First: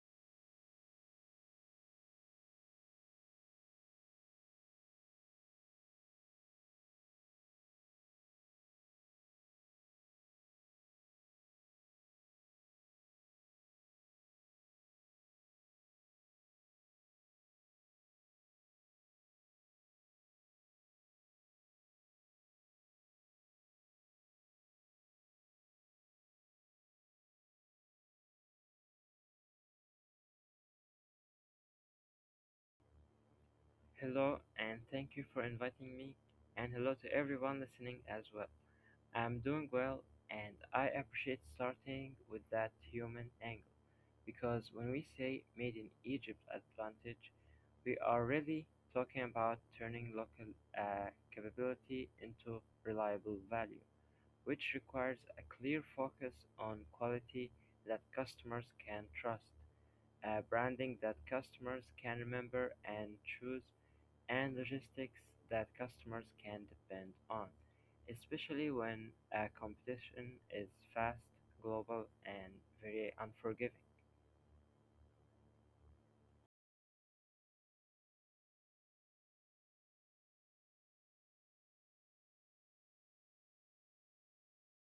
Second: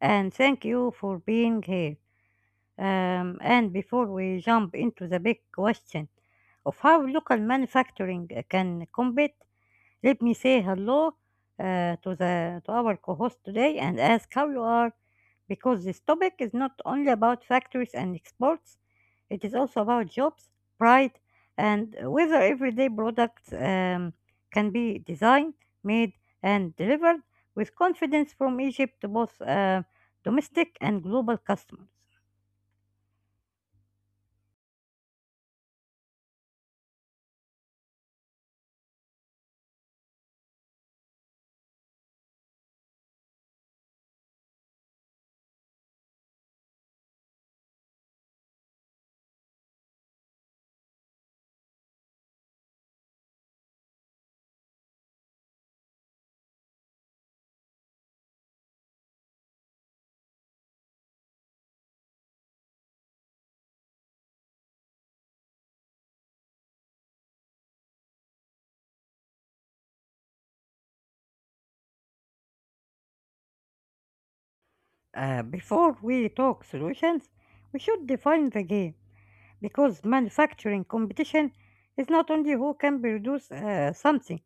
And thank you for being here. And before we jump into the big question of how local manufacturing can compete, let me say hello to the to our co-host today and ask how you are, because this topic is not only about factories and exports, it is also about jobs, pride, and whether everyday products can be designed, made, and delivered with confidence from Egypt to both domestic and global customers. Hello, and thank you for inviting me, and hello to everyone listening as well. I'm doing well, and I appreciate starting with that human angle because when we say made in Egypt advantage, we are really talking about turning local capability into reliable value, which requires a clear focus on quality that customers can trust, a branding that customers can remember and choose, and logistics that customers can depend on, especially when competition is fast, global, and very unforgiving. Before we talk solutions, we should define the game because manufacturing competition is not only who can produce something,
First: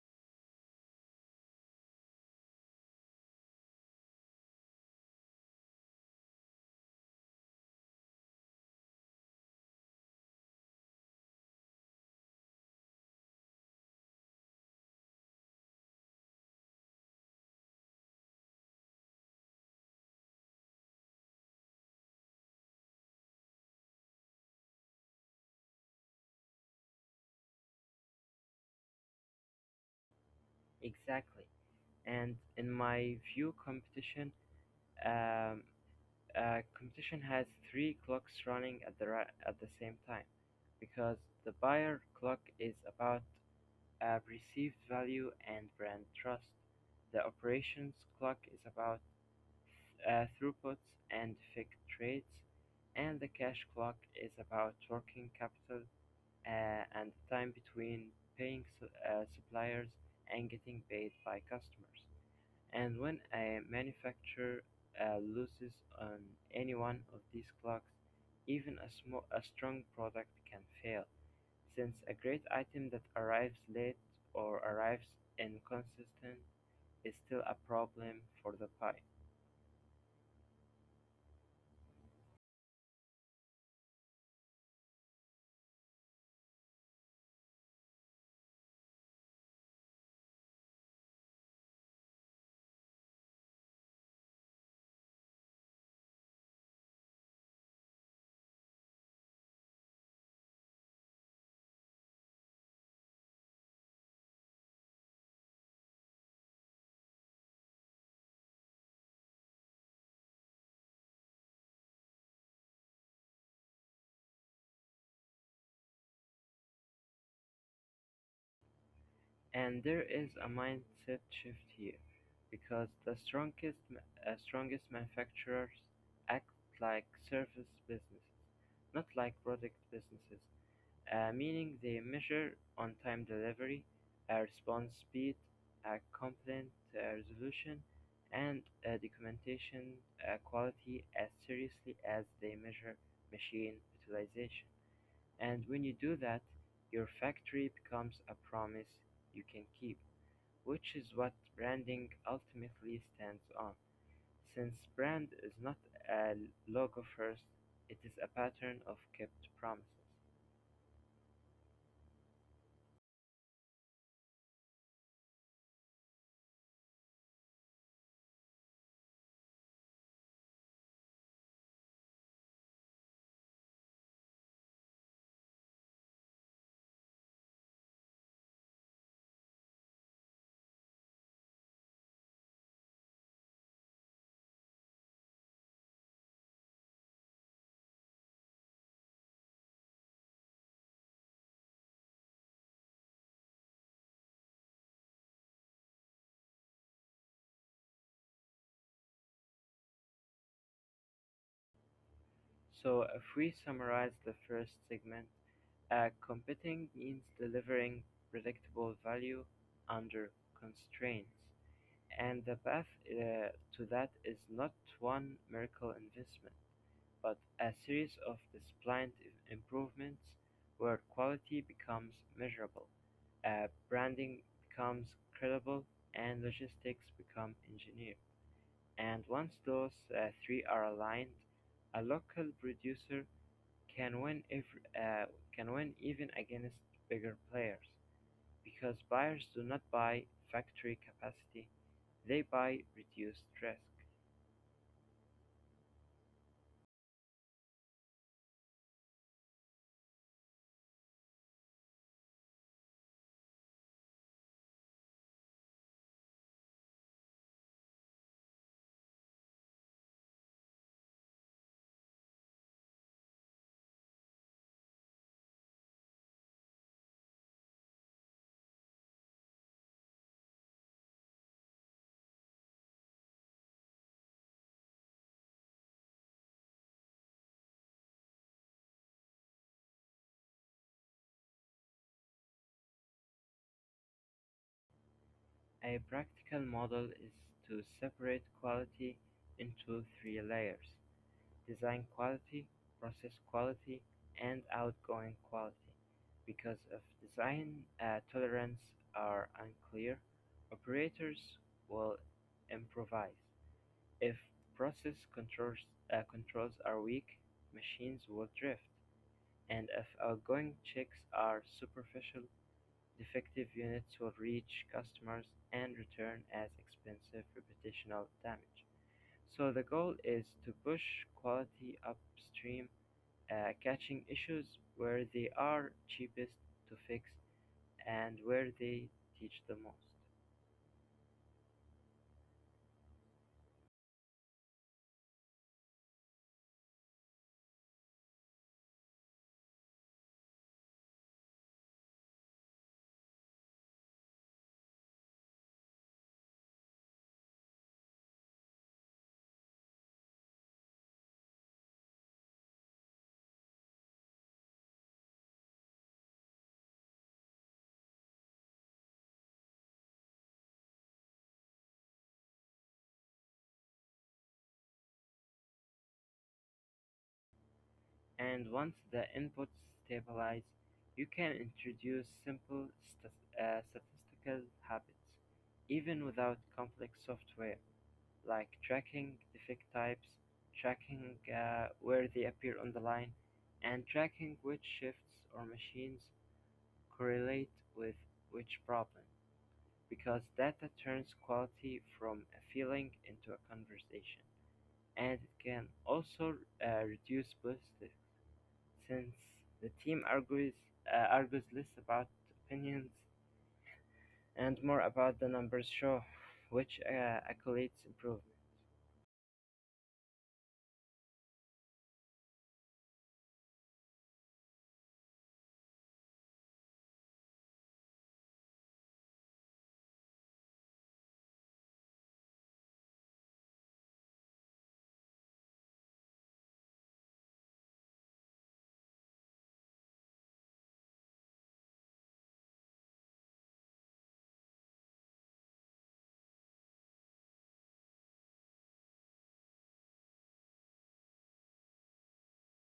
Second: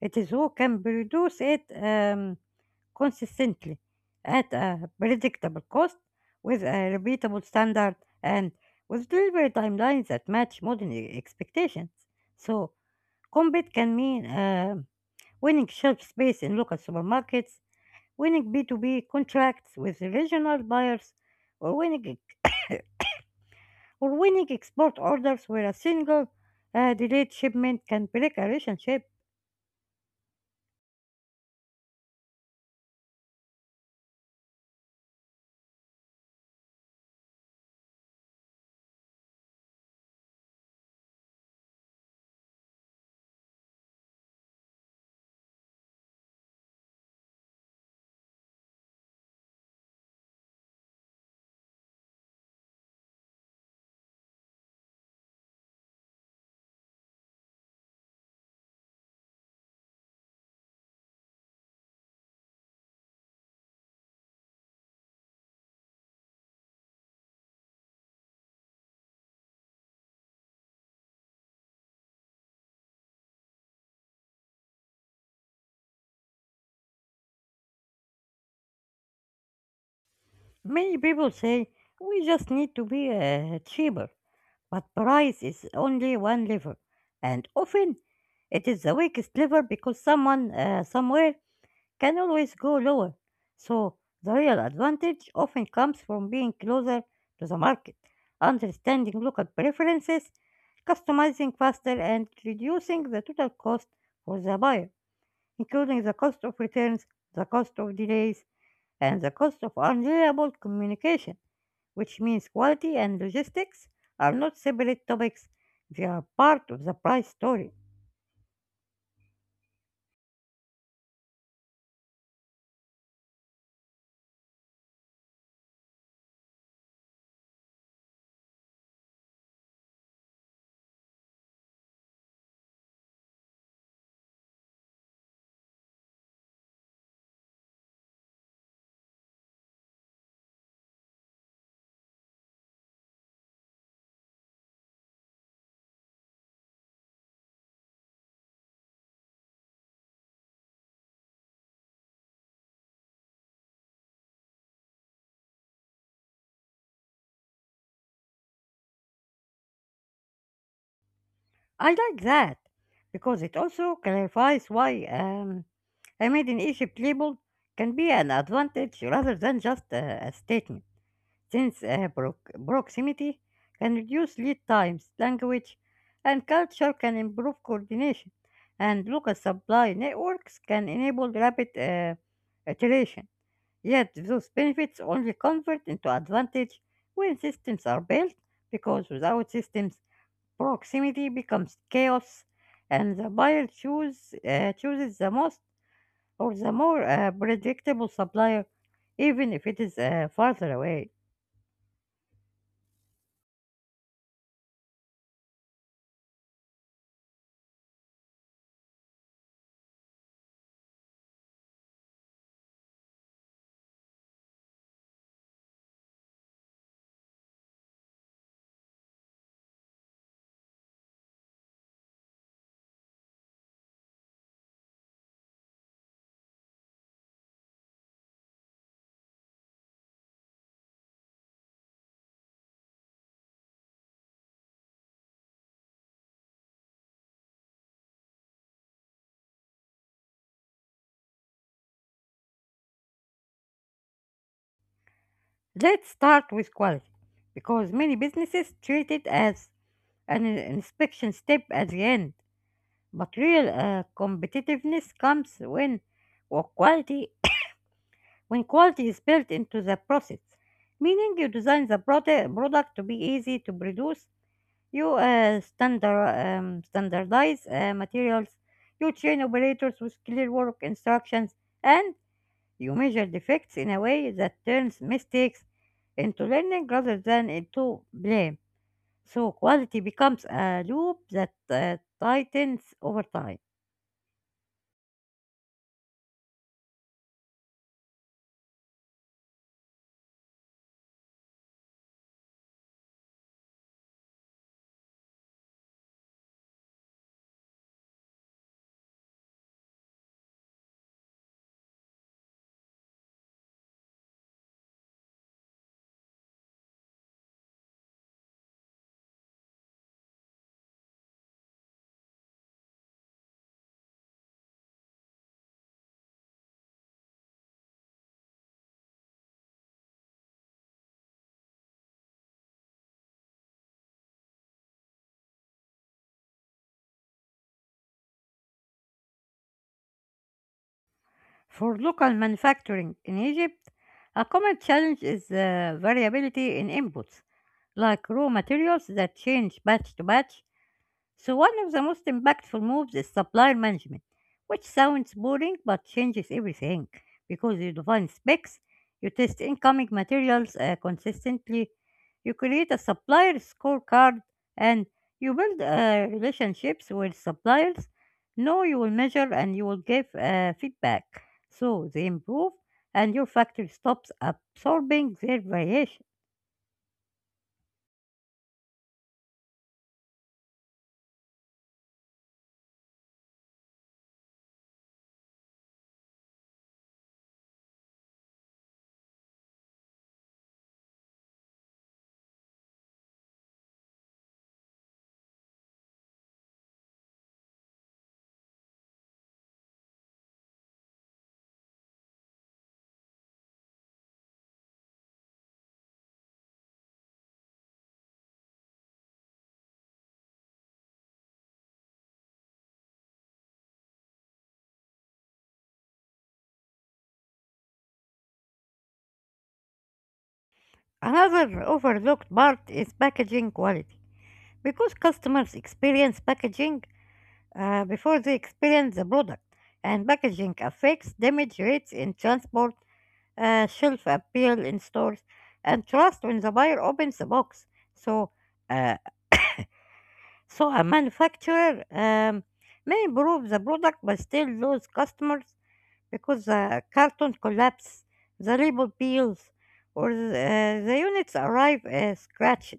it is who can produce it consistently at a predictable cost with a repeatable standard and with delivery timelines that match modern expectations. So, compete can mean winning shelf space in local supermarkets, winning B2B contracts with regional buyers, or winning, or winning export orders where a single delayed shipment can break a relationship. Exactly. And in my view, um, competition has three clocks running at at the same time, because the buyer clock is about perceived value and brand trust. The operations clock is about throughputs and fixed rates, and the cash clock is about working capital and the time between paying suppliers and getting paid by customers. And when a manufacturer loses on any one of these clocks, even a strong product can fail, since a great item that arrives late or arrives inconsistent is still a problem for the buyer. Many people say we just need to be cheaper, but price is only one lever, and often it is the weakest lever because someone somewhere can always go lower. So the real advantage often comes from being closer to the market, understanding local preferences, customizing faster, and reducing the total cost for the buyer, including the cost of returns, the cost of delays, and the cost of unreliable communication, which means quality and logistics are not separate topics, they are part of the price story. And there is a mindset shift here because the strongest manufacturers act like service business, not like product businesses, meaning they measure on time delivery, response speed, complaint resolution, and documentation quality as seriously as they measure machine utilization. And when you do that, your factory becomes a promise you can keep, which is what branding ultimately stands on. Since brand is not a logo first, it is a pattern of kept promises. I like that because it also clarifies why. I made in Egypt label can be an advantage rather than just a statement, since proximity can reduce lead times, language, and culture can improve coordination, and local supply networks can enable rapid iteration. Yet those benefits only convert into advantage when systems are built, because without systems, proximity becomes chaos, and the chooses the most or the more predictable supplier, even if it is farther away. So if we summarize the first segment, competing means delivering predictable value under constraints. And the path to that is not one miracle investment, but a series of disciplined improvements where quality becomes measurable, branding becomes credible, and logistics become engineered. And once those three are aligned, a local producer can win every, uh, can win even against bigger players, because buyers do not buy factory capacity, they buy reduced risk. Let's start with quality, because many businesses treat it as an inspection step at the end. But real competitiveness comes or quality when quality is built into the process, meaning you design the product to be easy to produce. You standardize materials. You train operators with clear work instructions and you measure defects in a way that turns mistakes into learning rather than into blame. So quality becomes a loop that tightens over time. A practical model is to separate quality into three layers: design quality, process quality, and outgoing quality. Because if design tolerance are unclear, operators will improvise. If process controls are weak, machines will drift. And if outgoing checks are superficial, defective units will reach customers and return as expensive reputational damage. So the goal is to push quality upstream, catching issues where they are cheapest to fix and where they teach the most. For local manufacturing in Egypt, a common challenge is variability in inputs, like raw materials that change batch to batch. So one of the most impactful moves is supplier management, which sounds boring but changes everything because you define specs, you test incoming materials consistently, you create a supplier scorecard, and you build relationships with suppliers. No, you will measure and you will give feedback, so they improve and your factory stops absorbing their variation. And once the inputs stabilize, you can introduce simple stas statistical habits, even without complex software, like tracking defect types, tracking where they appear on the line, and tracking which shifts or machines correlate with which problem, because data turns quality from a feeling into a conversation, and it can also reduce plastic, since the team argues less about opinions and more about the numbers show, which accolades improvement. Another overlooked part is packaging quality because customers experience packaging before they experience the product, and packaging affects damage rates in transport, shelf appeal in stores, and trust when the buyer opens the box. So, uh, so a manufacturer may improve the product but still lose customers because the carton collapses, the label peels, or the units arrive scratched.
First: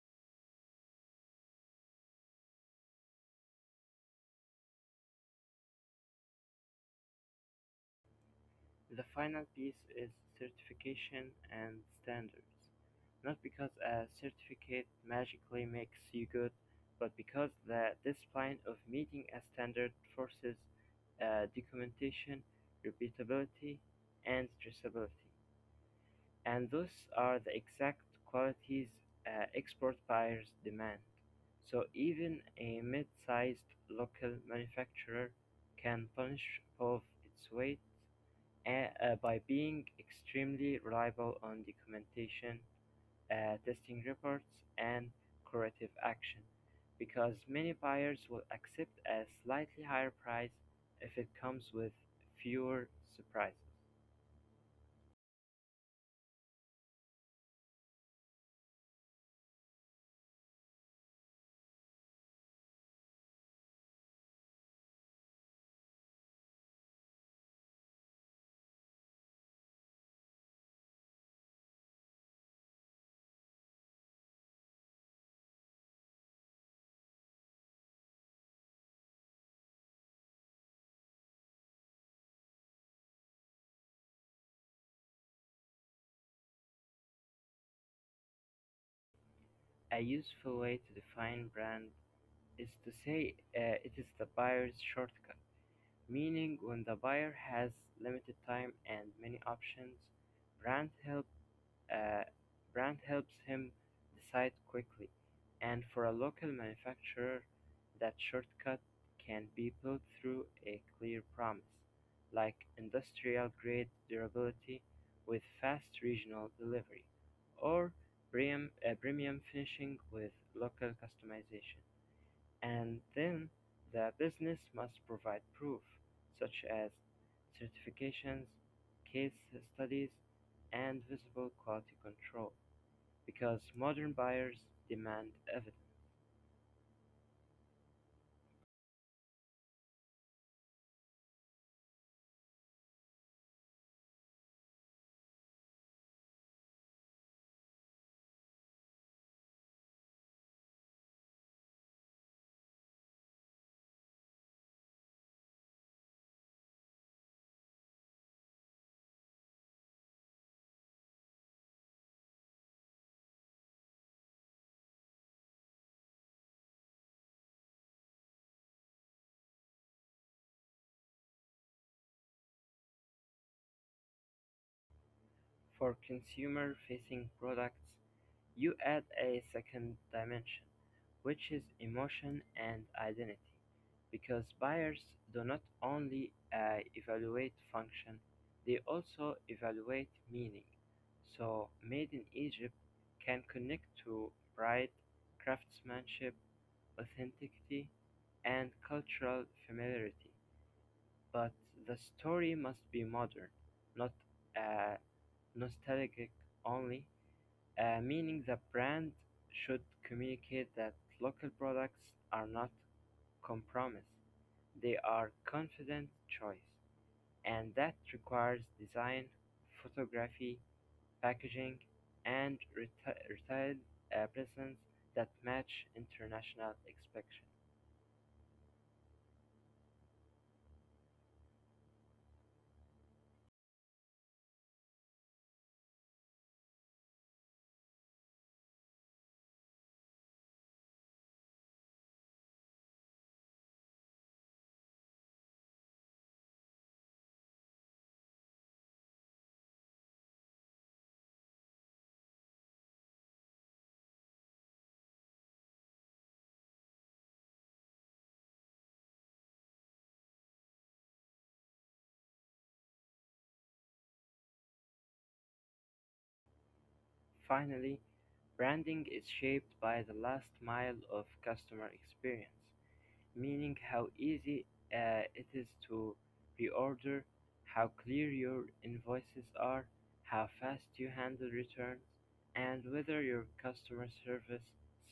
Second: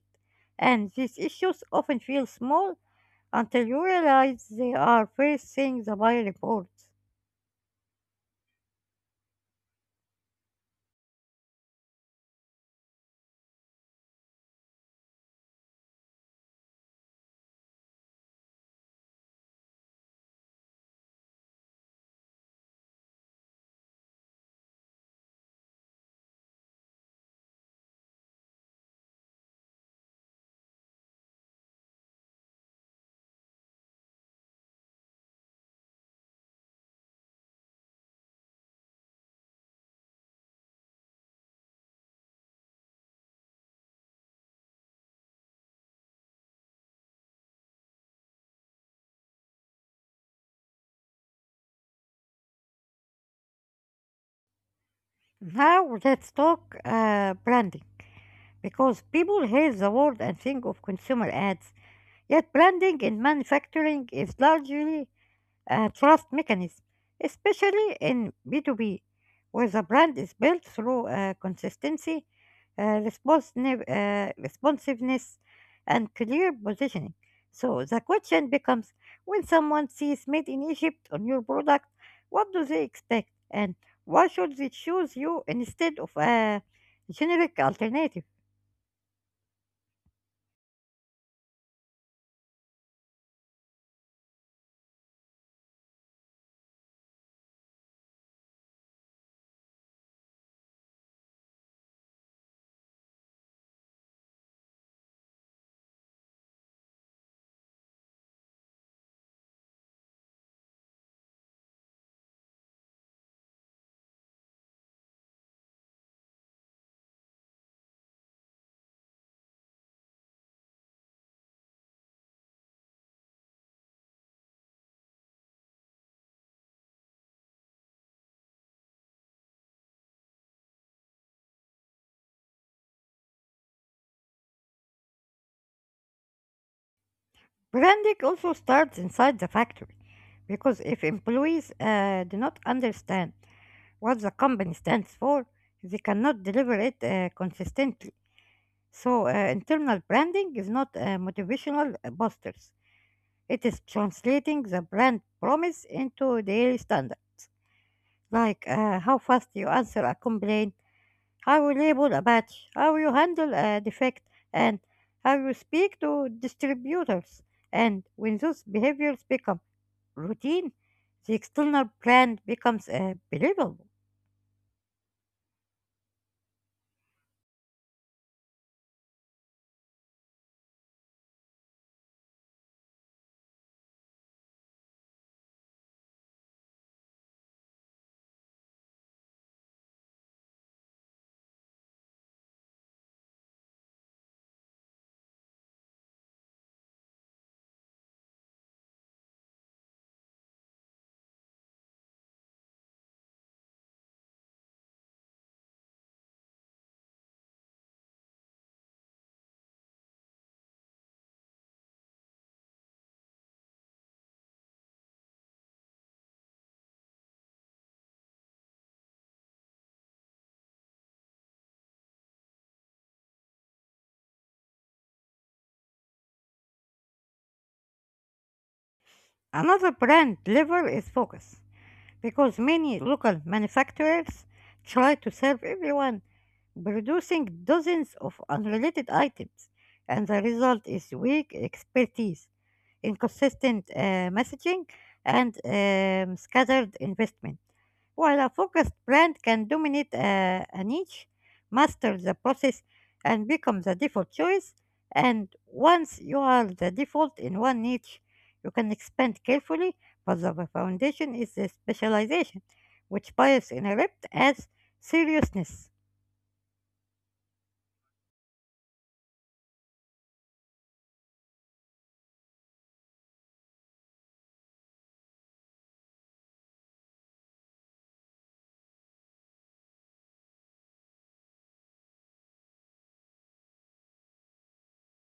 And these issues often feel small until you realize they are facing the buy reports. The final piece is certification and standards. Not because a certificate magically makes you good, but because the discipline of meeting a standard forces documentation, repeatability, and traceability. And those are the exact qualities export buyers demand. So even a mid-sized local manufacturer can punch above its weight, by being extremely reliable on documentation, testing reports, and corrective action, because many buyers will accept a slightly higher price if it comes with fewer surprises. Now let's talk branding because people hear the word and think of consumer ads, yet branding in manufacturing is largely a trust mechanism, especially in B2B, where the brand is built through consistency, responsiveness, and clear positioning. So the question becomes when someone sees made in Egypt on your product, what do they expect? And why should they choose you instead of a generic alternative? A useful way to define brand is to say it is the buyer's shortcut, meaning when the buyer has limited time and many options, brand help uh, brand helps him decide quickly. And for a local manufacturer, that shortcut can be built through a clear promise, like industrial grade durability with fast regional delivery, or premium finishing with local customization. And then the business must provide proof, such as certifications, case studies, and visible quality control, because modern buyers demand evidence. Branding also starts inside the factory because if employees do not understand what the company stands for, they cannot deliver it consistently. So, internal branding is not motivational boosters. It is translating the brand promise into daily standards, like how fast you answer a complaint, how you label a batch, how you handle a defect, and how you speak to distributors. And when those behaviors become routine, the external brand becomes believable. For consumer-facing products, you add a second dimension, which is emotion and identity, because buyers do not only evaluate function, they also evaluate meaning. So, made in Egypt can connect to pride, craftsmanship, authenticity, and cultural familiarity. But the story must be modern, not uh, nostalgic only, meaning the brand should communicate that local products are not compromise. They are confident choice, and that requires design, photography, packaging, and retail presence that match international expectations. Another brand lever is focus because many local manufacturers try to serve everyone, producing dozens of unrelated items, and the result is weak expertise, inconsistent messaging, and scattered investment. While a focused brand can dominate a niche, master the process, and become the default choice, and once you are the default in one niche, you can expand carefully, but the foundation is the specialization, which Pius interpret as seriousness. Finally, branding is shaped by the last mile of customer experience, meaning how easy it is to reorder, how clear your invoices are, how fast you handle returns, and whether your customer service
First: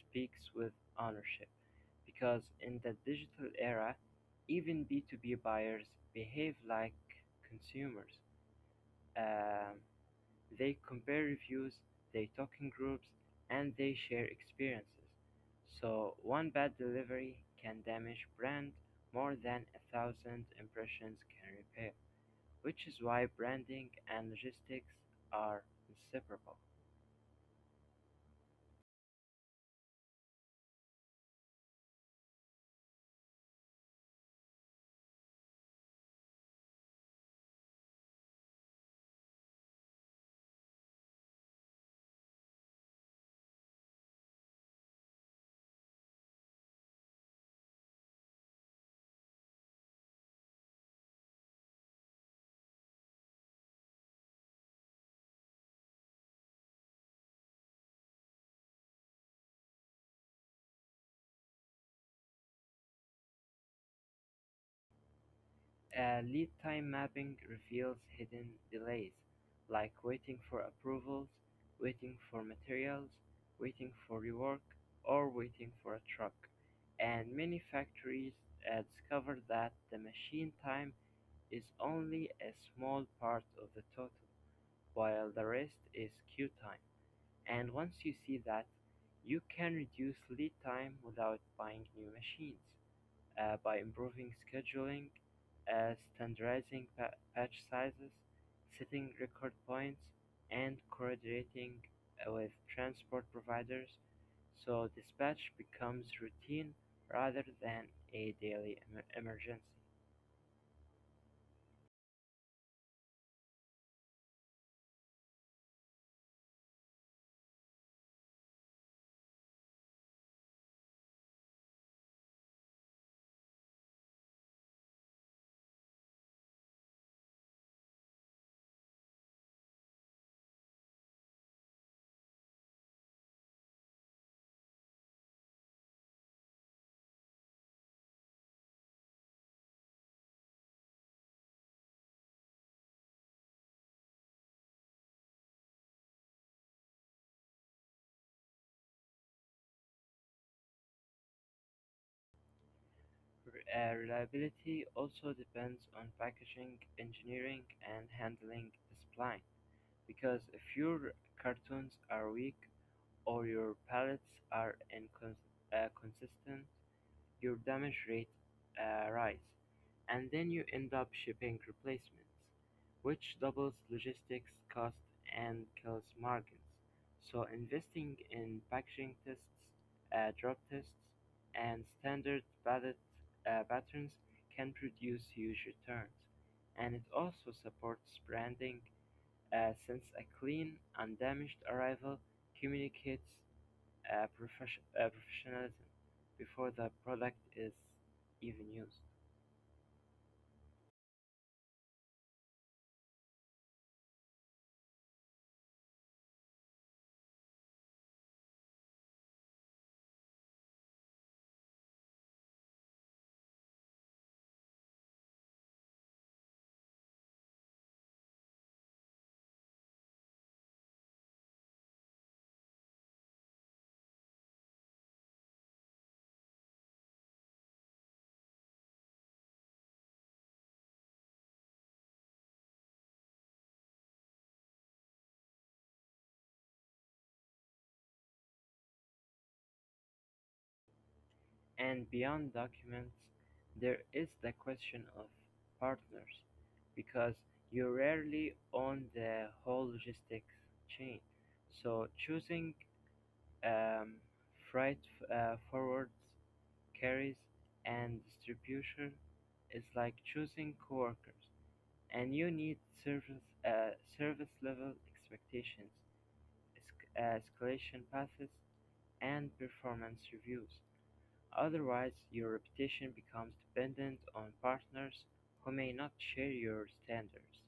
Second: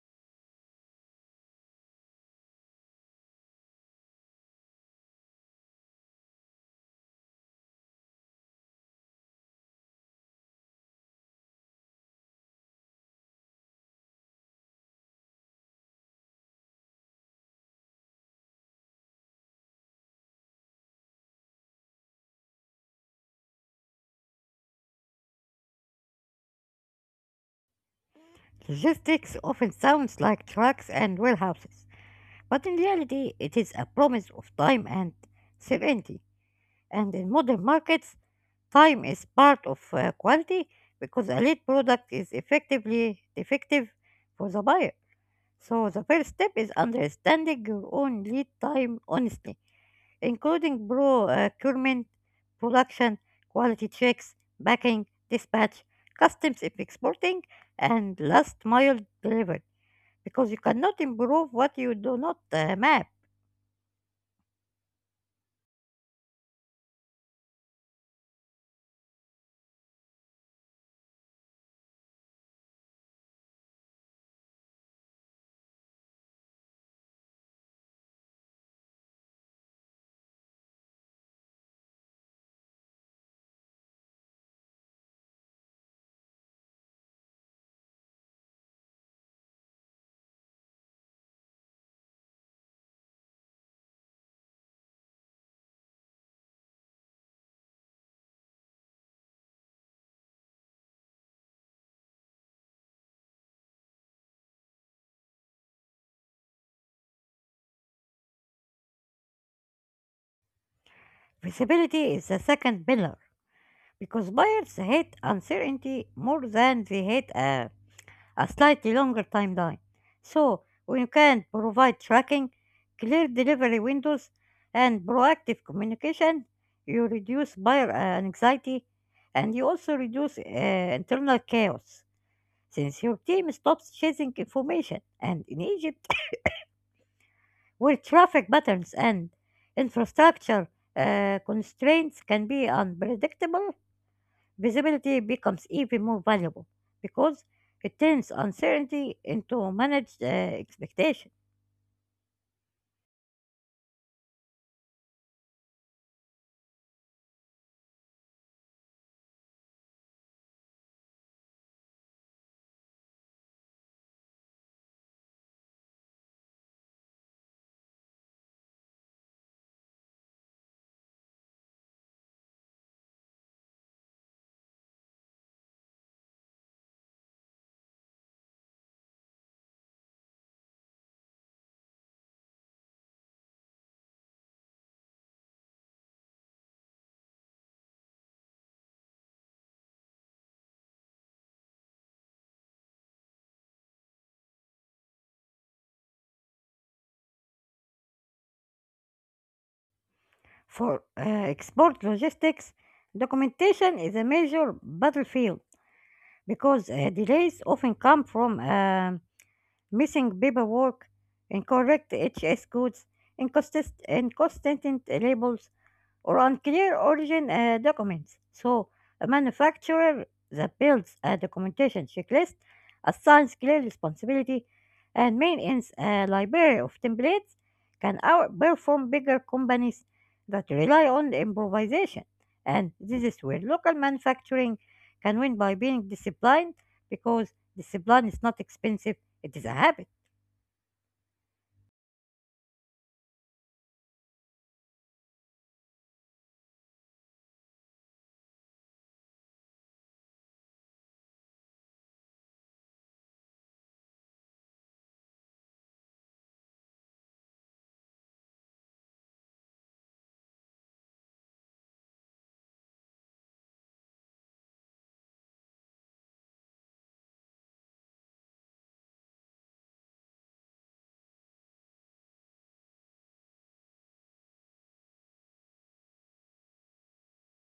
speaks with ownership. Because in the digital era, even B2B buyers behave like consumers. Um, they compare reviews, they talk in groups, and they share experiences. So one bad delivery can damage brand more than a thousand impressions can repair, which is why branding and logistics are inseparable. Logistics often sounds like trucks and warehouses, but in reality, it is a promise of time and serenity. And in modern markets, time is part of quality because a lead product is effectively defective for the buyer. So the first step is understanding your own lead time honestly, including procurement, production, quality checks, packing, dispatch, customs if exporting, and last mile delivery, because you cannot improve what you do not map. Lead time mapping reveals hidden delays, like waiting for approvals, waiting for materials, waiting for rework, or waiting for a truck. And many factories discover that the machine time is only a small part of the total, while the rest is queue time. And once you see that, you can reduce lead time without buying new machines by improving scheduling, standardizing patch sizes, setting record points, and coordinating with transport providers so dispatch becomes routine rather than a daily emergency. Visibility is the second pillar because buyers hate uncertainty more than they hate a slightly longer timeline. So we can provide tracking, clear delivery windows, and proactive communication. You reduce buyer anxiety and you also reduce internal chaos since your team stops chasing information. And in Egypt, where traffic patterns and infrastructure constraints can be unpredictable, visibility becomes even more valuable because it turns uncertainty into managed expectation. Reliability also depends on packaging, engineering, and handling the spline, because if your cartons are weak or your pallets are consistent, your damage rate rise, and then you end up shipping replacements, which doubles logistics cost and kills margins. So investing in packaging tests, drop tests, and standard pallet patterns can produce huge returns. And it also supports branding, since a clean, undamaged arrival communicates professionalism before the product is even used. For export logistics, documentation is a major battlefield because delays often come from missing paperwork, incorrect HS codes, inconsistent labels, or unclear origin documents. So, a manufacturer that builds a documentation checklist, assigns clear responsibility, and maintains a library of templates can outperform bigger companies that rely on improvisation. And this is where local manufacturing can win by being disciplined, because discipline is not expensive, it is a habit. And beyond documents, there is the question of partners, because you rarely own the whole logistics chain. So choosing um, freight forwards, carriers, and distribution is like choosing coworkers, and you need service service level expectations, escalation paths, and performance reviews. Otherwise, your reputation becomes dependent on partners who may not share your standards,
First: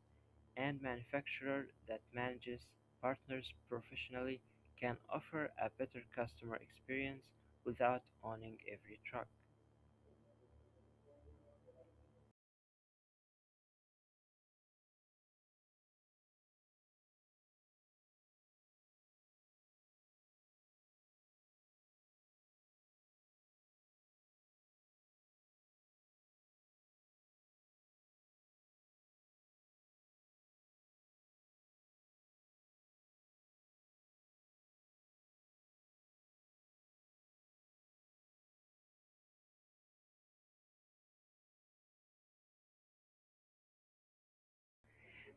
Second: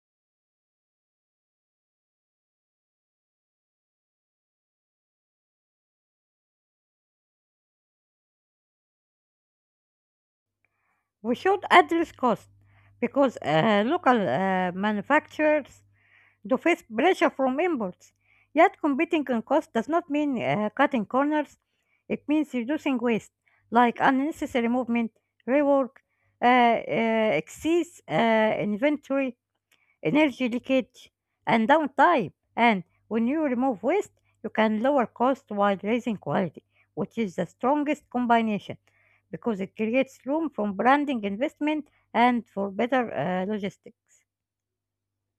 and manufacturers that manages partners professionally can offer a better customer experience without owning every truck. We should address cost because local manufacturers to face pressure from imports. Yet competing on cost does not mean cutting corners, it means reducing waste, like unnecessary movement, rework, excess inventory, energy leakage, and downtime. And when you remove waste, you can lower cost while raising quality, which is the strongest combination because it creates room for branding investment and for better logistics.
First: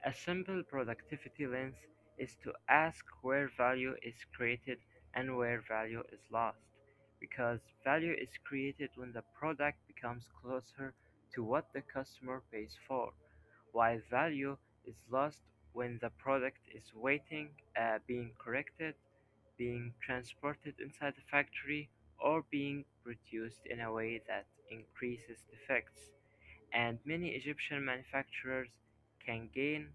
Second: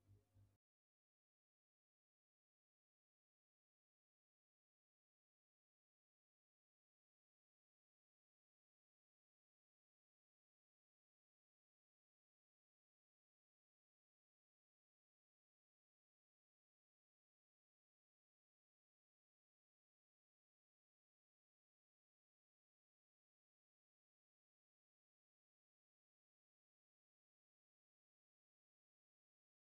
A simple productivity lens is to ask where value is created and where value is lost, because value is created when the product becomes closer to what the customer pays for, while value is lost when the product is waiting, being corrected, being transported inside the factory, or being produced in a way that increases defects. And many Egyptian manufacturers can gain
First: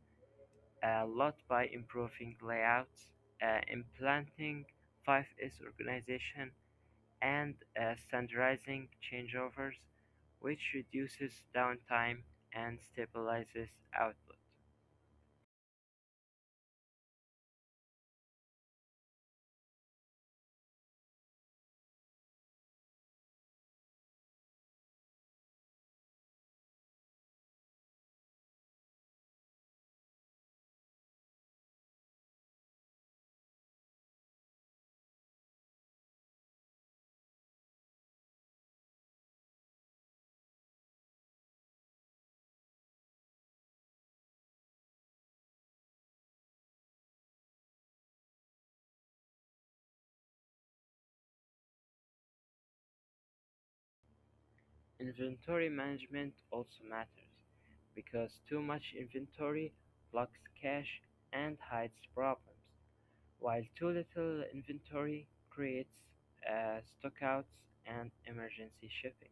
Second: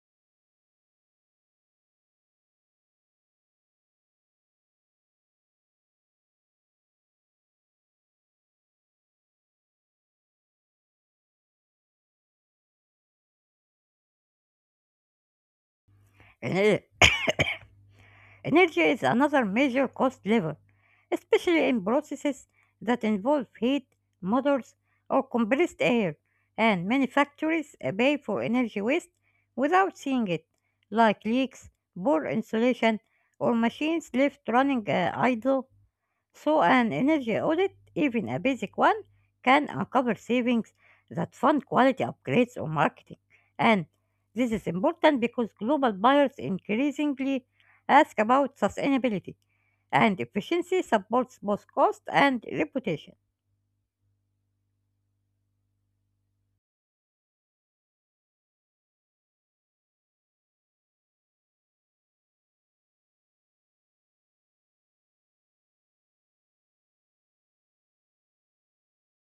a lot by improving layouts, implanting 5S organization, and standardizing changeovers, which reduces downtime and stabilizes output. Uh, Energy is another major cost lever, especially in processes that involve heat, motors, or compressed air, and many factories pay for energy waste without seeing it, like leaks, poor insulation, or machines left running idle, so an energy audit, even a basic one, can uncover savings that fund quality upgrades or marketing. And this is important because global buyers increasingly ask about sustainability, and efficiency supports both cost and reputation. Inventory management also matters because too much inventory blocks cash and hides problems. While too little inventory creates stockouts and emergency shipping,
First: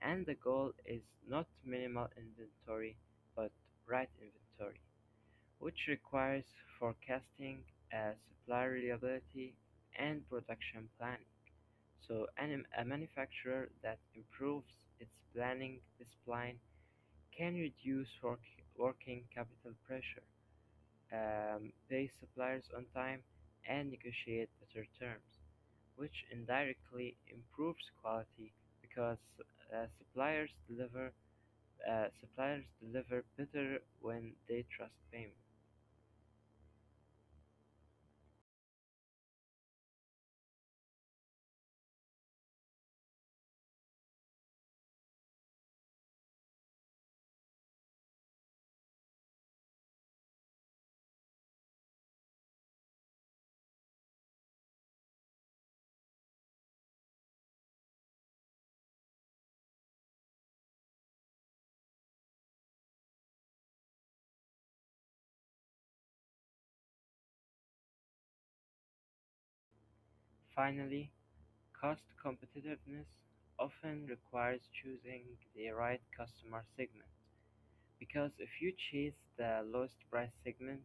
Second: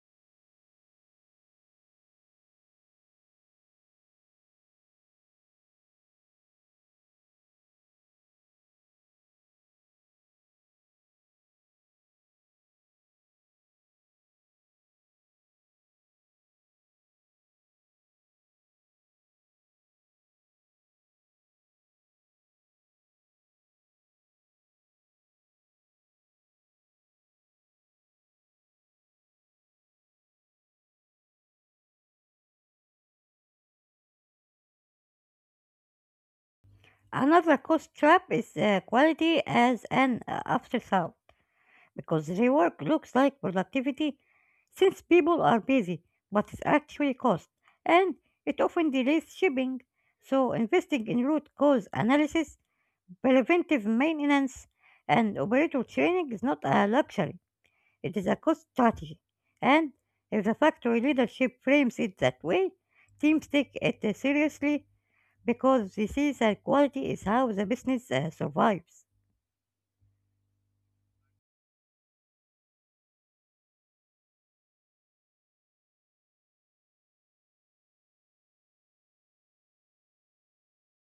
and the goal is not minimal inventory but right inventory, which requires forecasting, uh, supply reliability, and production planning. So, a manufacturer that improves its planning discipline can reduce working capital pressure, pay suppliers on time, and negotiate better terms, which indirectly improves quality because uh, suppliers deliver suppliers deliver better when they trust payment. Another cost trap is quality as an afterthought, because rework looks like productivity since people are busy, but it's actually cost, and it often delays shipping. So, investing in root cause analysis, preventive maintenance, and operator training is not a luxury, it is a cost strategy. And if the factory leadership frames it that way, teams take it seriously because they see that quality is how the business survives. Finally, cost competitiveness often requires choosing the right customer segment, because if you chase the lowest price segment,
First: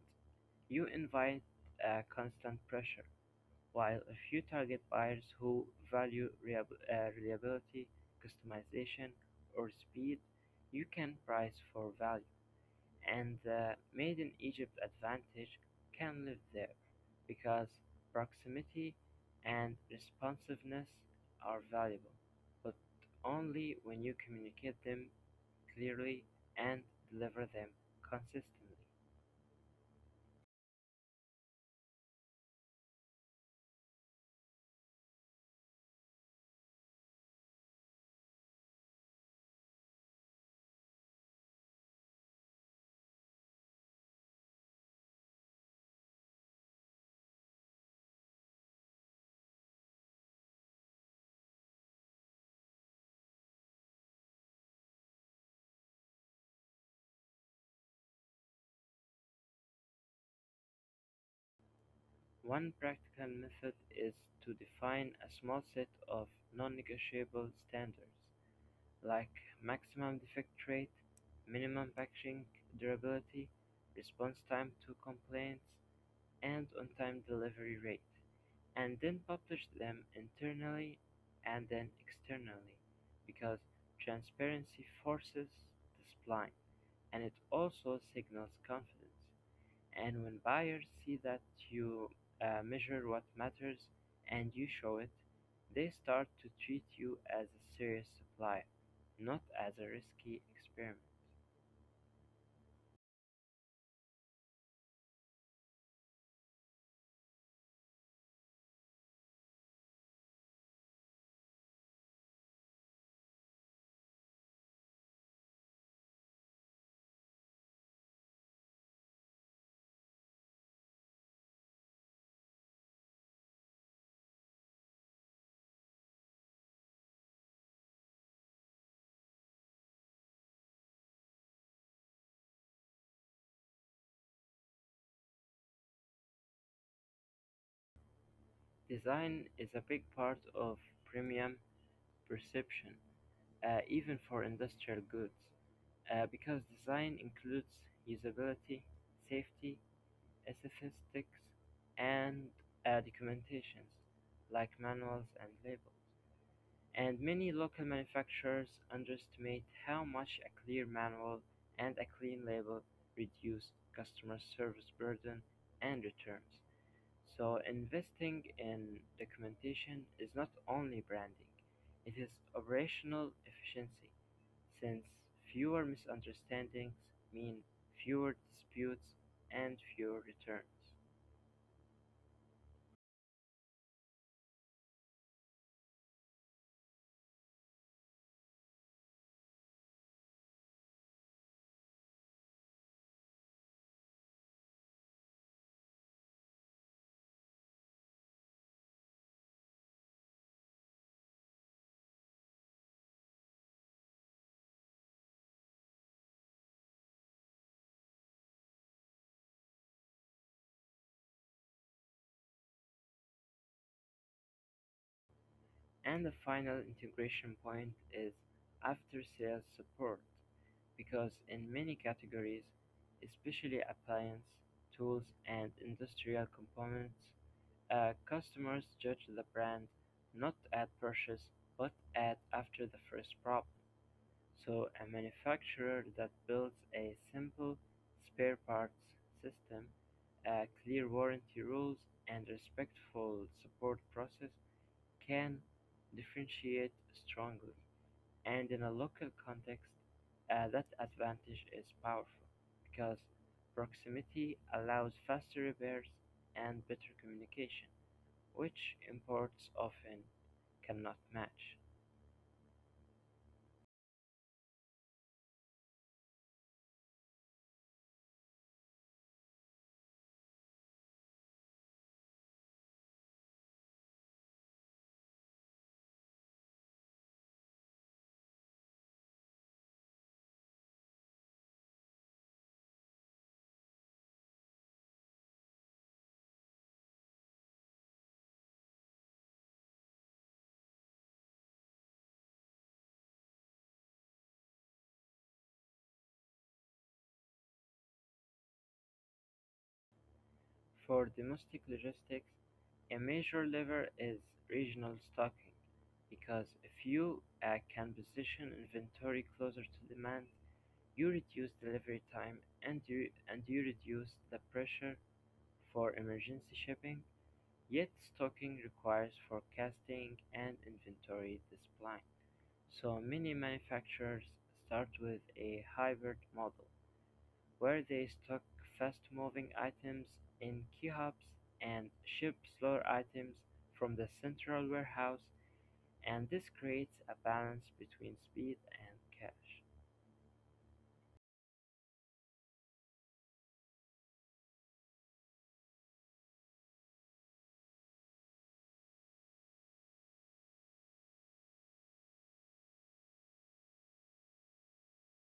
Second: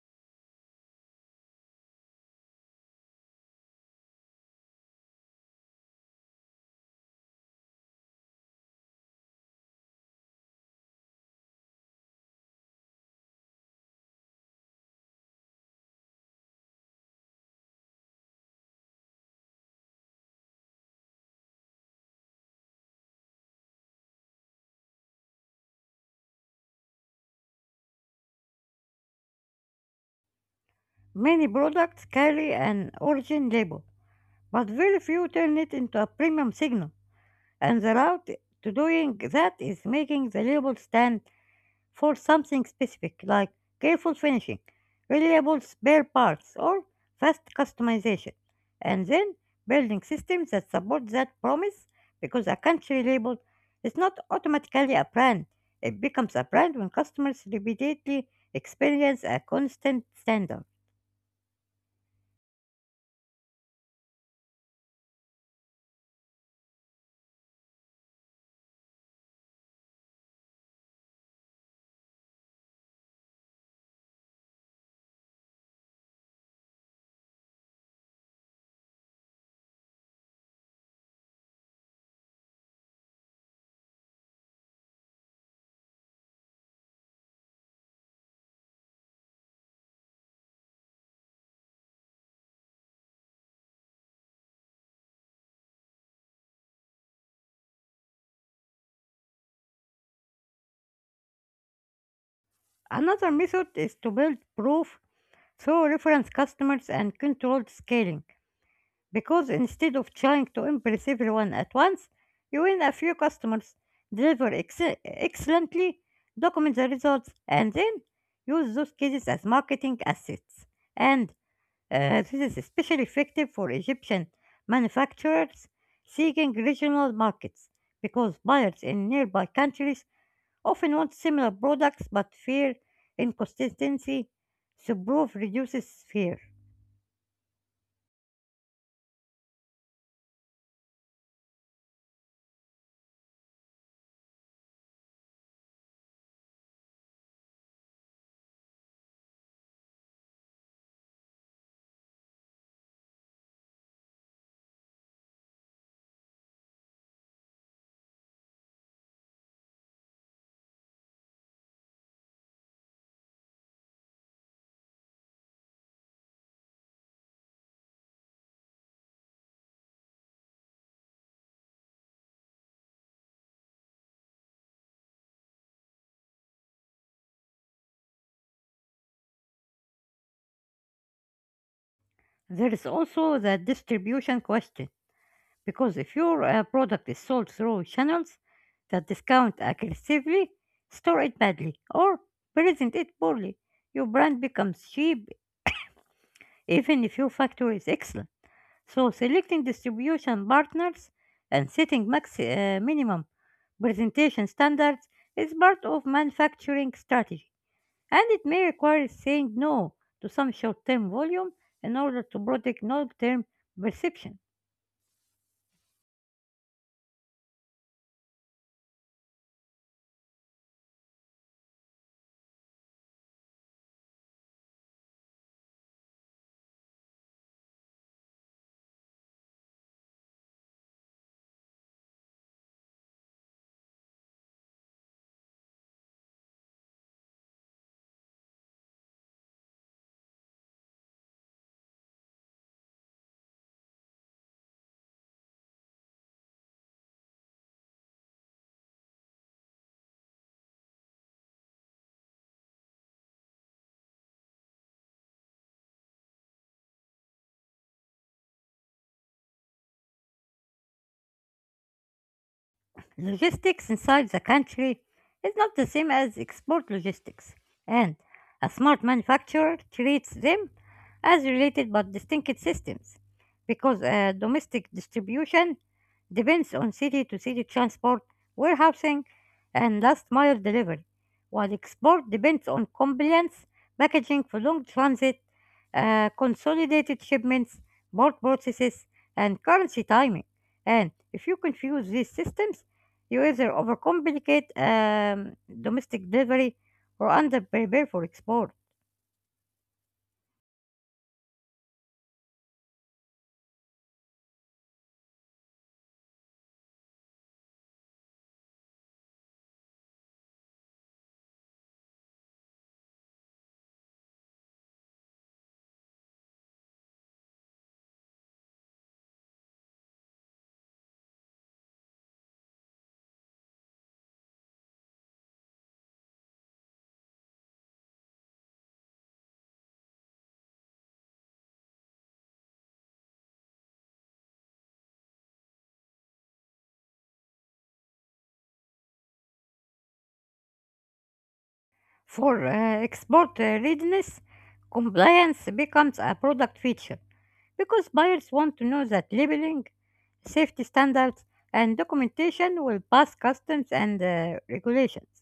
you invite constant pressure. While a few target buyers who value reliability, customization, or speed, you can price for value. And the Made in Egypt advantage can live there because proximity and responsiveness are valuable, but only when you communicate them clearly and deliver them consistently. Many products carry an origin label, but very few turn it into a premium signal, and the route to doing that is making the label stand for something specific, like careful finishing, reliable spare parts, or fast customization, and then building systems that support that promise, because a country label is not automatically a brand. It becomes a brand when customers repeatedly experience a constant standard. One practical method is to define a small set of non-negotiable standards, like maximum defect rate, minimum packaging durability, response time to complaints, and on-time delivery rate, and then publish them internally and then externally, because transparency forces this blind, and it also signals confidence. And when buyers see that you measure what matters and you show it, they start to treat you as a serious supplier, not as a risky experiment. Another method is to build proof through reference customers and controlled scaling, because instead of trying to impress everyone at once, you win a few customers, deliver excellently, document the results, and then use those cases as marketing assets. And this is especially effective for Egyptian manufacturers seeking regional markets, because buyers in nearby countries often want similar products but fear inconsistency. So proof reduces fear. Design is a big part of premium perception, even for industrial goods, because design includes usability, safety, aesthetics, and documentations like manuals and labels. And many local manufacturers underestimate how much a clear manual and a clean label reduce customer service burden and returns. So, investing in documentation is not only branding, it is operational efficiency, since fewer misunderstandings mean fewer disputes and fewer returns. There is also the distribution question, because if your product is sold through channels that discount aggressively, store it badly, or present it poorly, your brand becomes cheap even if your factory is excellent. So, selecting distribution partners and setting minimum presentation standards is part of manufacturing strategy, and it may require saying no to some short-term volume in order to protect long-term perception. And the final integration point is after sales support, because in many categories, especially appliance, tools, and industrial components, customers judge the brand not at purchase but at after the first problem. So a manufacturer that builds a simple spare parts system, clear warranty rules, and respectful support process can differentiate strongly. And in a local context, that advantage is powerful because proximity allows faster repairs and better communication, which imports often cannot match. Logistics inside the country is not the same as export logistics, and a smart manufacturer treats them as related but distinct systems, because domestic distribution depends on city to city transport, warehousing, and last mile delivery, while export depends on compliance, packaging for long transit, consolidated shipments, port processes, and currency timing. And if you confuse these systems, you either overcomplicate domestic delivery or underprepare for export. For domestic logistics, a major lever is regional stocking because if you can position inventory closer to demand, you reduce delivery time and you reduce the pressure for emergency shipping. Yet stocking requires forecasting and inventory discipline, so many manufacturers start with a hybrid model, where they stock fast-moving items in key hubs and ship slower items from the central warehouse, and this creates a balance between speed and cash. For export readiness, compliance becomes a product feature because buyers want to know that labeling, safety standards, and documentation will pass customs and regulations.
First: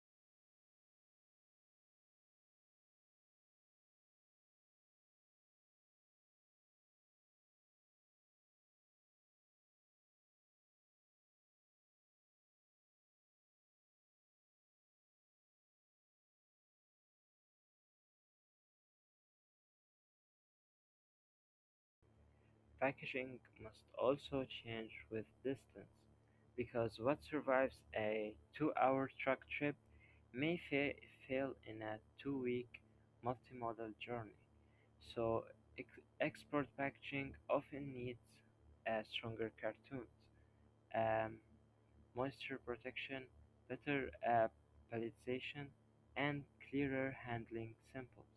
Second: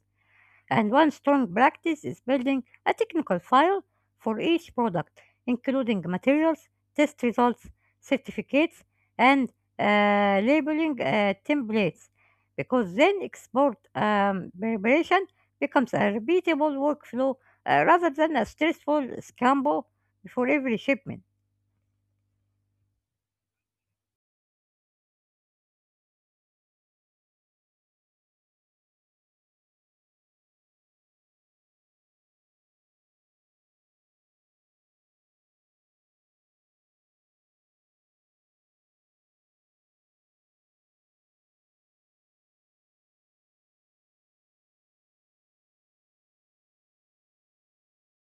And one strong practice is building a technical file for each product, including materials, test results, certificates, and labeling templates, because then export preparation becomes a repeatable workflow rather than a stressful scramble before every shipment. Packaging must also change with distance, because what survives a two-hour truck trip may fa- fail in a two-week multimodal journey. So export packaging often needs stronger cartoons, Um, moisture protection, better palletization, and clearer handling samples.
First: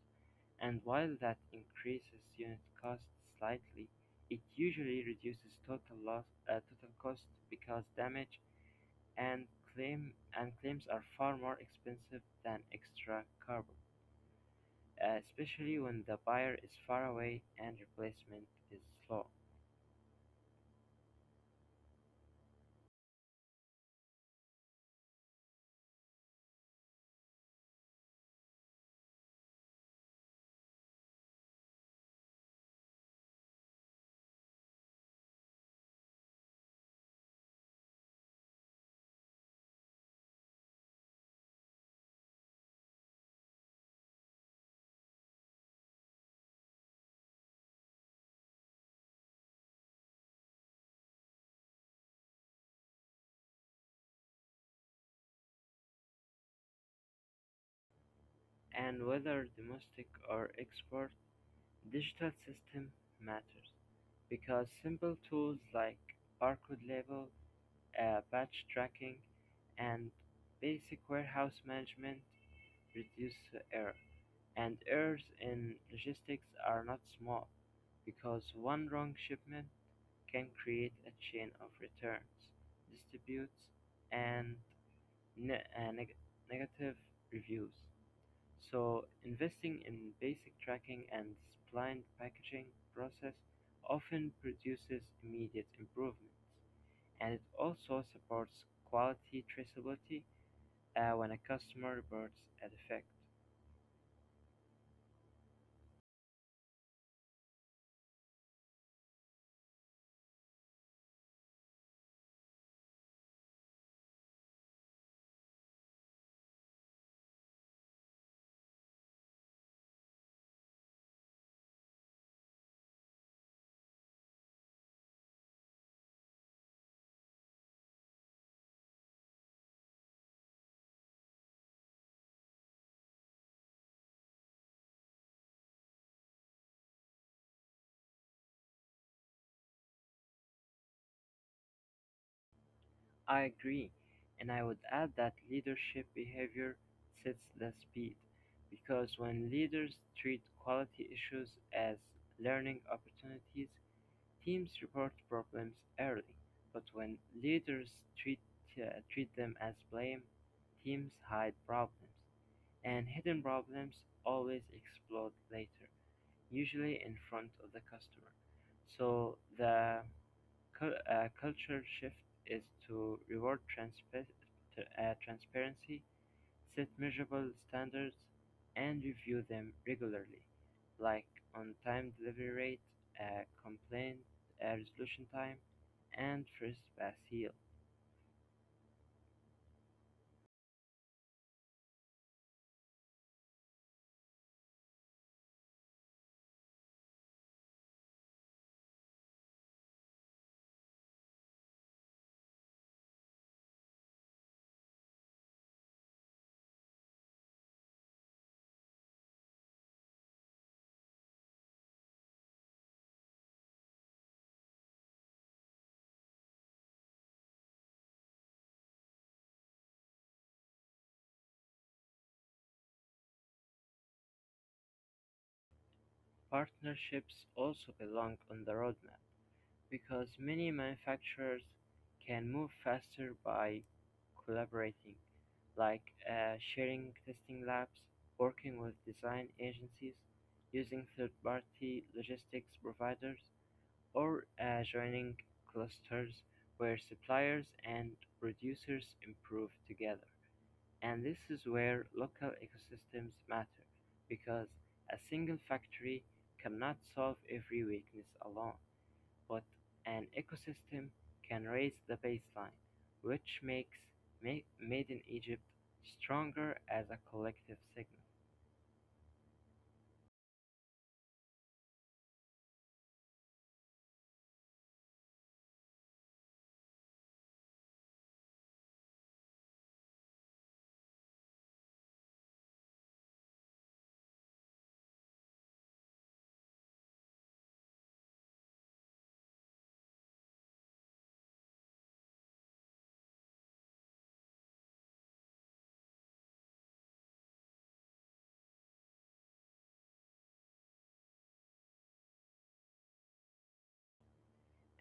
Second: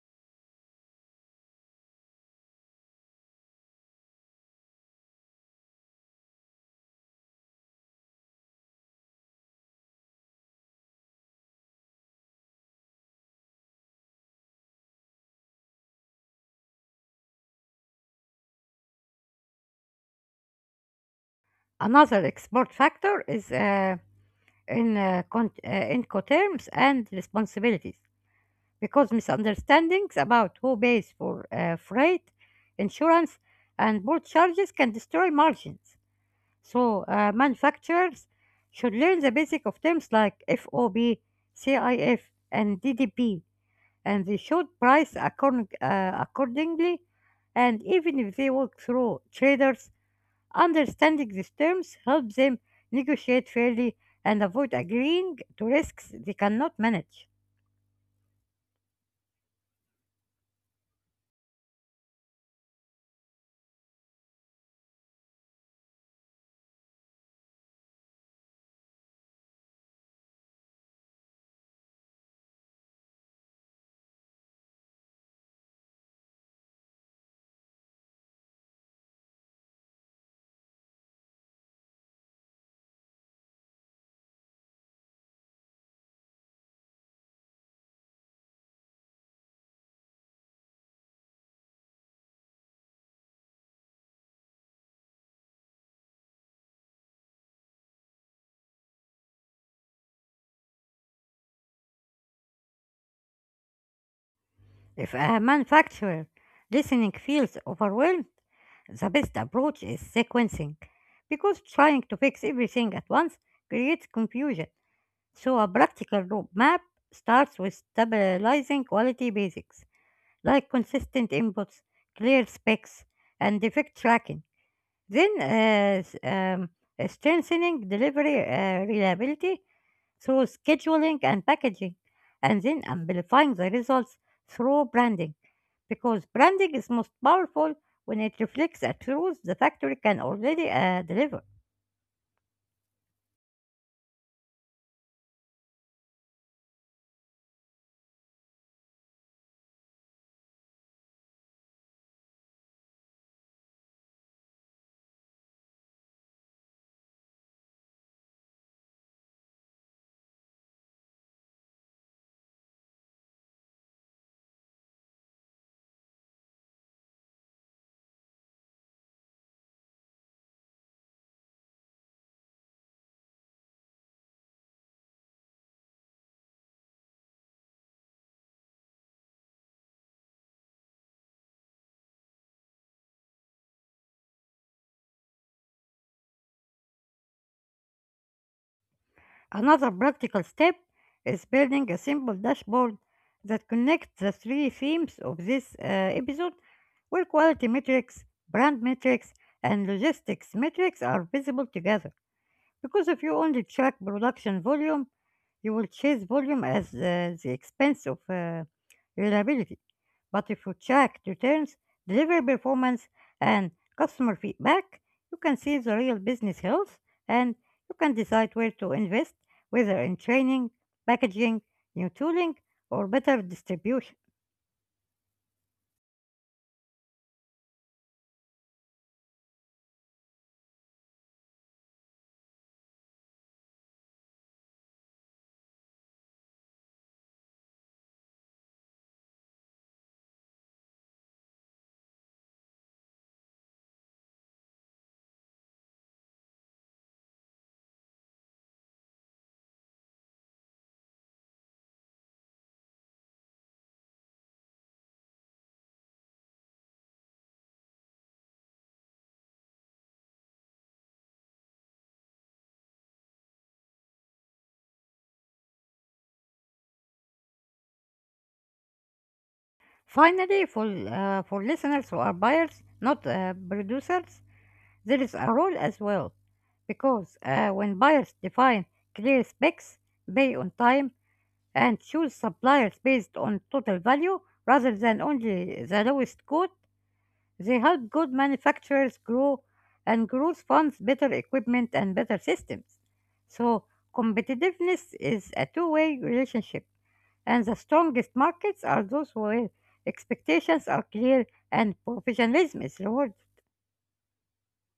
And while that increases unit cost slightly, it usually reduces total loss, total cost because damage and claim claims are far more expensive than extra carbon, especially when the buyer is far away and replacement is slow. Another export factor is Incoterms and responsibilities because misunderstandings about who pays for freight, insurance, and port charges can destroy margins. So, manufacturers should learn the basic of terms like FOB, CIF, and DDP, and they should price accordingly. And even if they work through traders, understanding these terms helps them negotiate fairly and avoid agreeing to risks they cannot manage. And whether domestic or export, digital system matters because simple tools like barcode label, batch tracking, and basic warehouse management reduce error. And errors in logistics are not small because one wrong shipment can create a chain of returns, disputes, and ne- uh, neg- negative reviews. So investing in basic tracking and splined packaging process often produces immediate improvements, and it also supports quality traceability when a customer reports a defect. If a manufacturer listening feels overwhelmed, the best approach is sequencing because trying to fix everything at once creates confusion. So, a practical roadmap starts with stabilizing quality basics like consistent inputs, clear specs, and defect tracking. Then, strengthening delivery reliability through scheduling and packaging, and then amplifying the results through branding. Because branding is most powerful when it reflects a truth the factory can already deliver. I agree, and I would add that leadership behavior sets the speed, because when leaders treat quality issues as learning opportunities, teams report problems early, but when leaders treat, treat them as blame, teams hide problems, and hidden problems always explode later, usually in front of the customer. So the culture shift is to reward transparency, set measurable standards, and review them regularly, like on-time delivery rate, complaint resolution time, and first-pass yield. Another practical step is building a simple dashboard that connects the three themes of this episode, where quality metrics, brand metrics, and logistics metrics are visible together. Because if you only track production volume, you will chase volume at the expense of reliability. But if you track returns, delivery performance, and customer feedback, you can see the real business health and you can decide where to invest, whether in training, packaging, new tooling, or better distribution. Partnerships also belong on the roadmap because many manufacturers can move faster by collaborating, like sharing testing labs, working with design agencies, using third-party logistics providers, or adjoining clusters where suppliers and producers improve together. And this is where local ecosystems matter because a single factory cannot solve every weakness alone, but an ecosystem can raise the baseline, which makes Made in Egypt stronger as a collective signal. Finally, for listeners who are buyers, not producers, there is a rule as well because when buyers define clear specs, pay on time, and choose suppliers based on total value rather than only the lowest quote, they help good manufacturers grow and grows funds better equipment and better systems. So, competitiveness is a two-way relationship, and the strongest markets are those where expectations are clear and professionalism is rewarded.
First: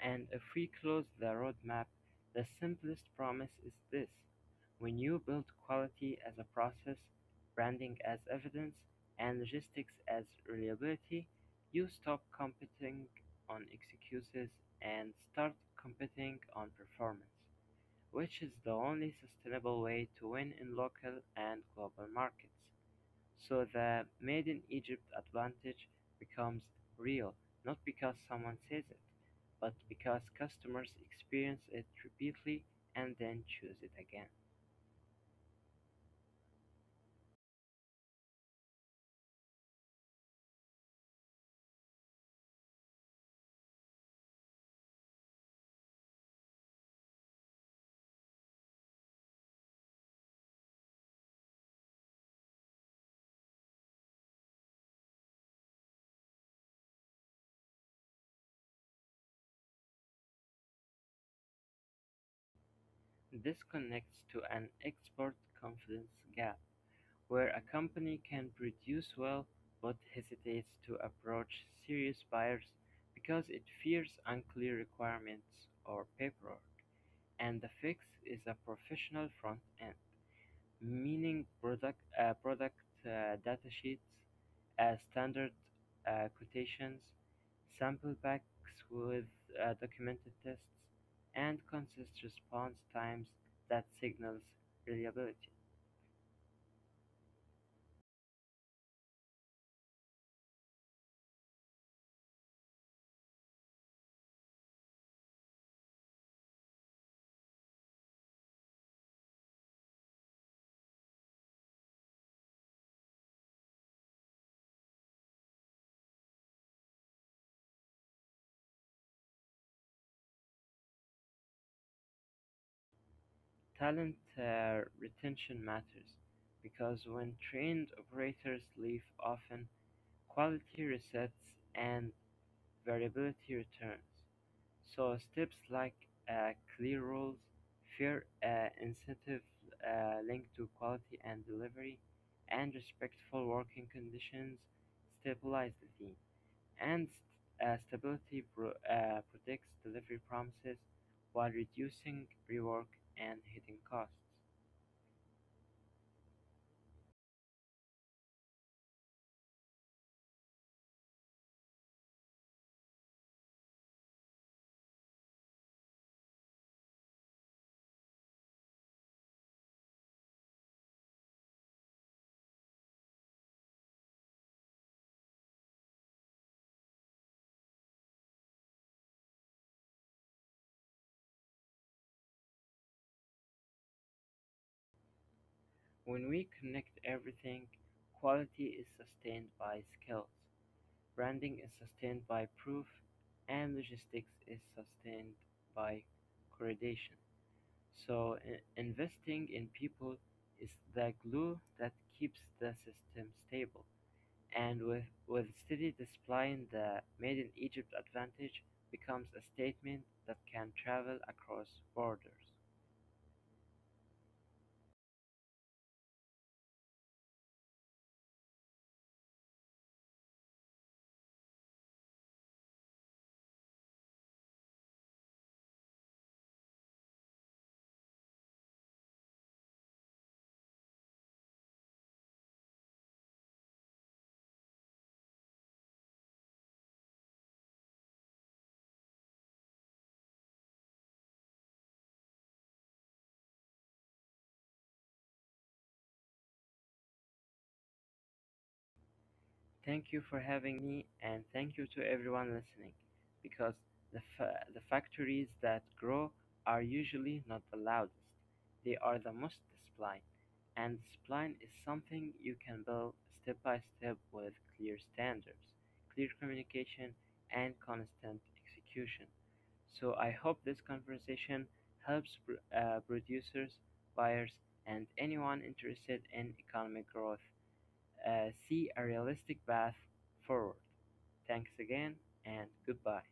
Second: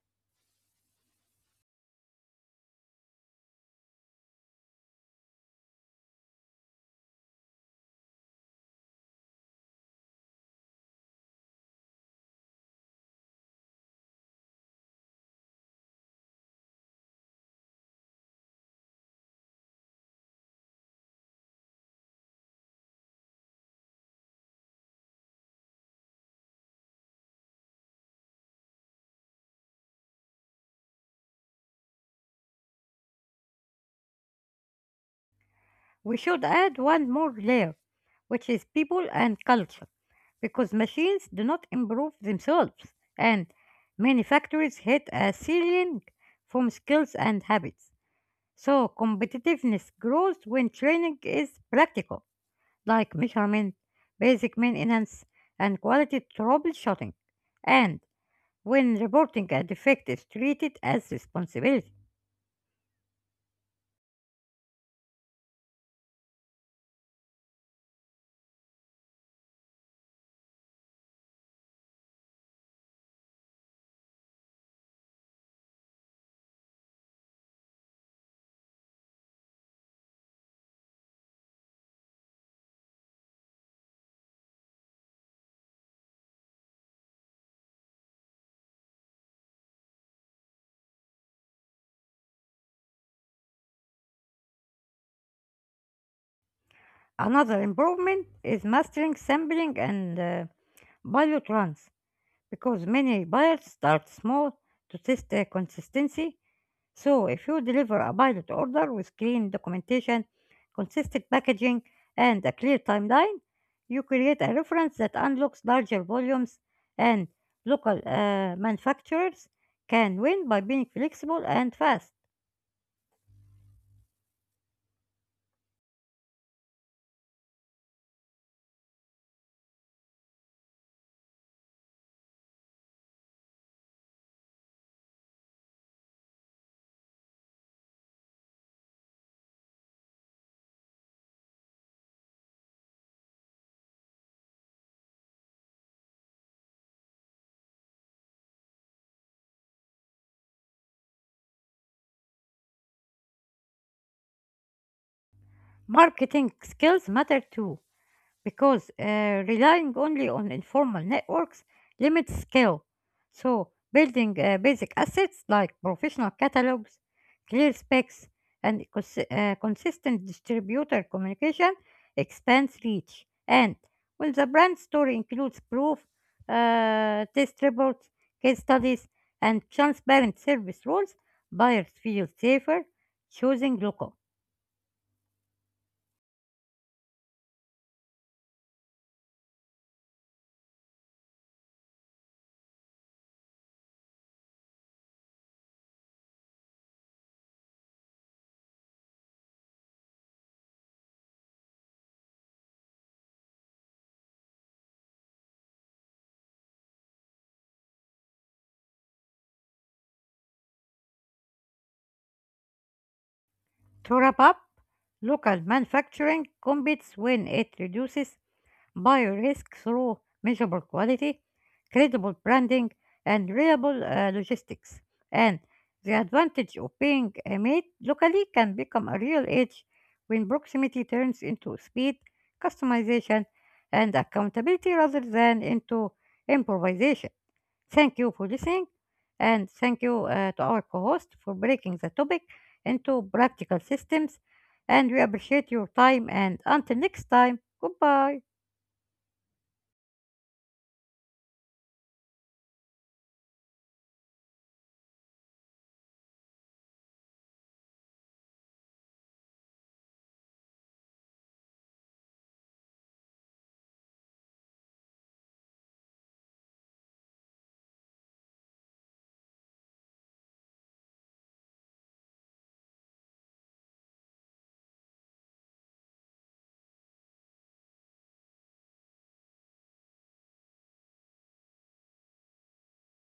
And if we close the roadmap, the simplest promise is this: when you build quality as a process, branding as evidence, and logistics as reliability, you stop competing on excuses and start competing on performance, which is the only sustainable way to win in local and global markets. So the Made in Egypt advantage becomes real, not because someone says it, but because customers experience it repeatedly and then choose it again. We should add one more layer, which is people and culture, because machines do not improve themselves, and many factories hit a ceiling from skills and habits. So, competitiveness grows when training is practical, like measurement, basic maintenance, and quality troubleshooting, and when reporting a defect is treated as responsibility. This connects to an export confidence gap, where a company can produce well but hesitates to approach serious buyers because it fears unclear requirements or paperwork, and the fix is a professional front end, meaning product datasheets, standard quotations, sample packs with documented tests, and consistent response times that signals reliability. Another improvement is mastering sampling and pilot runs because many buyers start small to test the consistency. So, if you deliver a pilot order with clean documentation, consistent packaging, and a clear timeline, you create a reference that unlocks larger volumes, and local manufacturers can win by being flexible and fast. Talent retention matters because when trained operators leave often, quality resets and variability returns. So steps like clear rules, fair incentive linked to quality and delivery, and respectful working conditions stabilize the team. And stability protects delivery promises while reducing rework and hidden costs. Marketing skills matter too because relying only on informal networks limits scale. So, building basic assets like professional catalogs, clear specs, and consistent distributor communication expands reach. And when the brand story includes proof, test reports, case studies, and transparent service rules, buyers feel safer choosing local. When we connect everything, quality is sustained by skills. Branding is sustained by proof, and logistics is sustained by correlation. So investing in people is the glue that keeps the system stable. And with steady displaying, the Made in Egypt advantage becomes a statement that can travel across borders. To wrap up, local manufacturing competes when it reduces biorisk through measurable quality, credible branding, and reliable logistics. And the advantage of being made locally can become a real edge when proximity turns into speed, customization, and accountability rather than into improvisation. Thank you for listening, and thank you to our co host for breaking the topic into practical systems. And we appreciate your time. And until next time, goodbye. Thank you for having me, and thank you to everyone listening, because the factories that grow are usually not the loudest. They are the most disciplined, and discipline is something you can build step by step with clear standards, clear communication, and constant execution. So I hope this conversation helps producers, buyers, and anyone interested in economic growth see a realistic path forward. Thanks again and goodbye.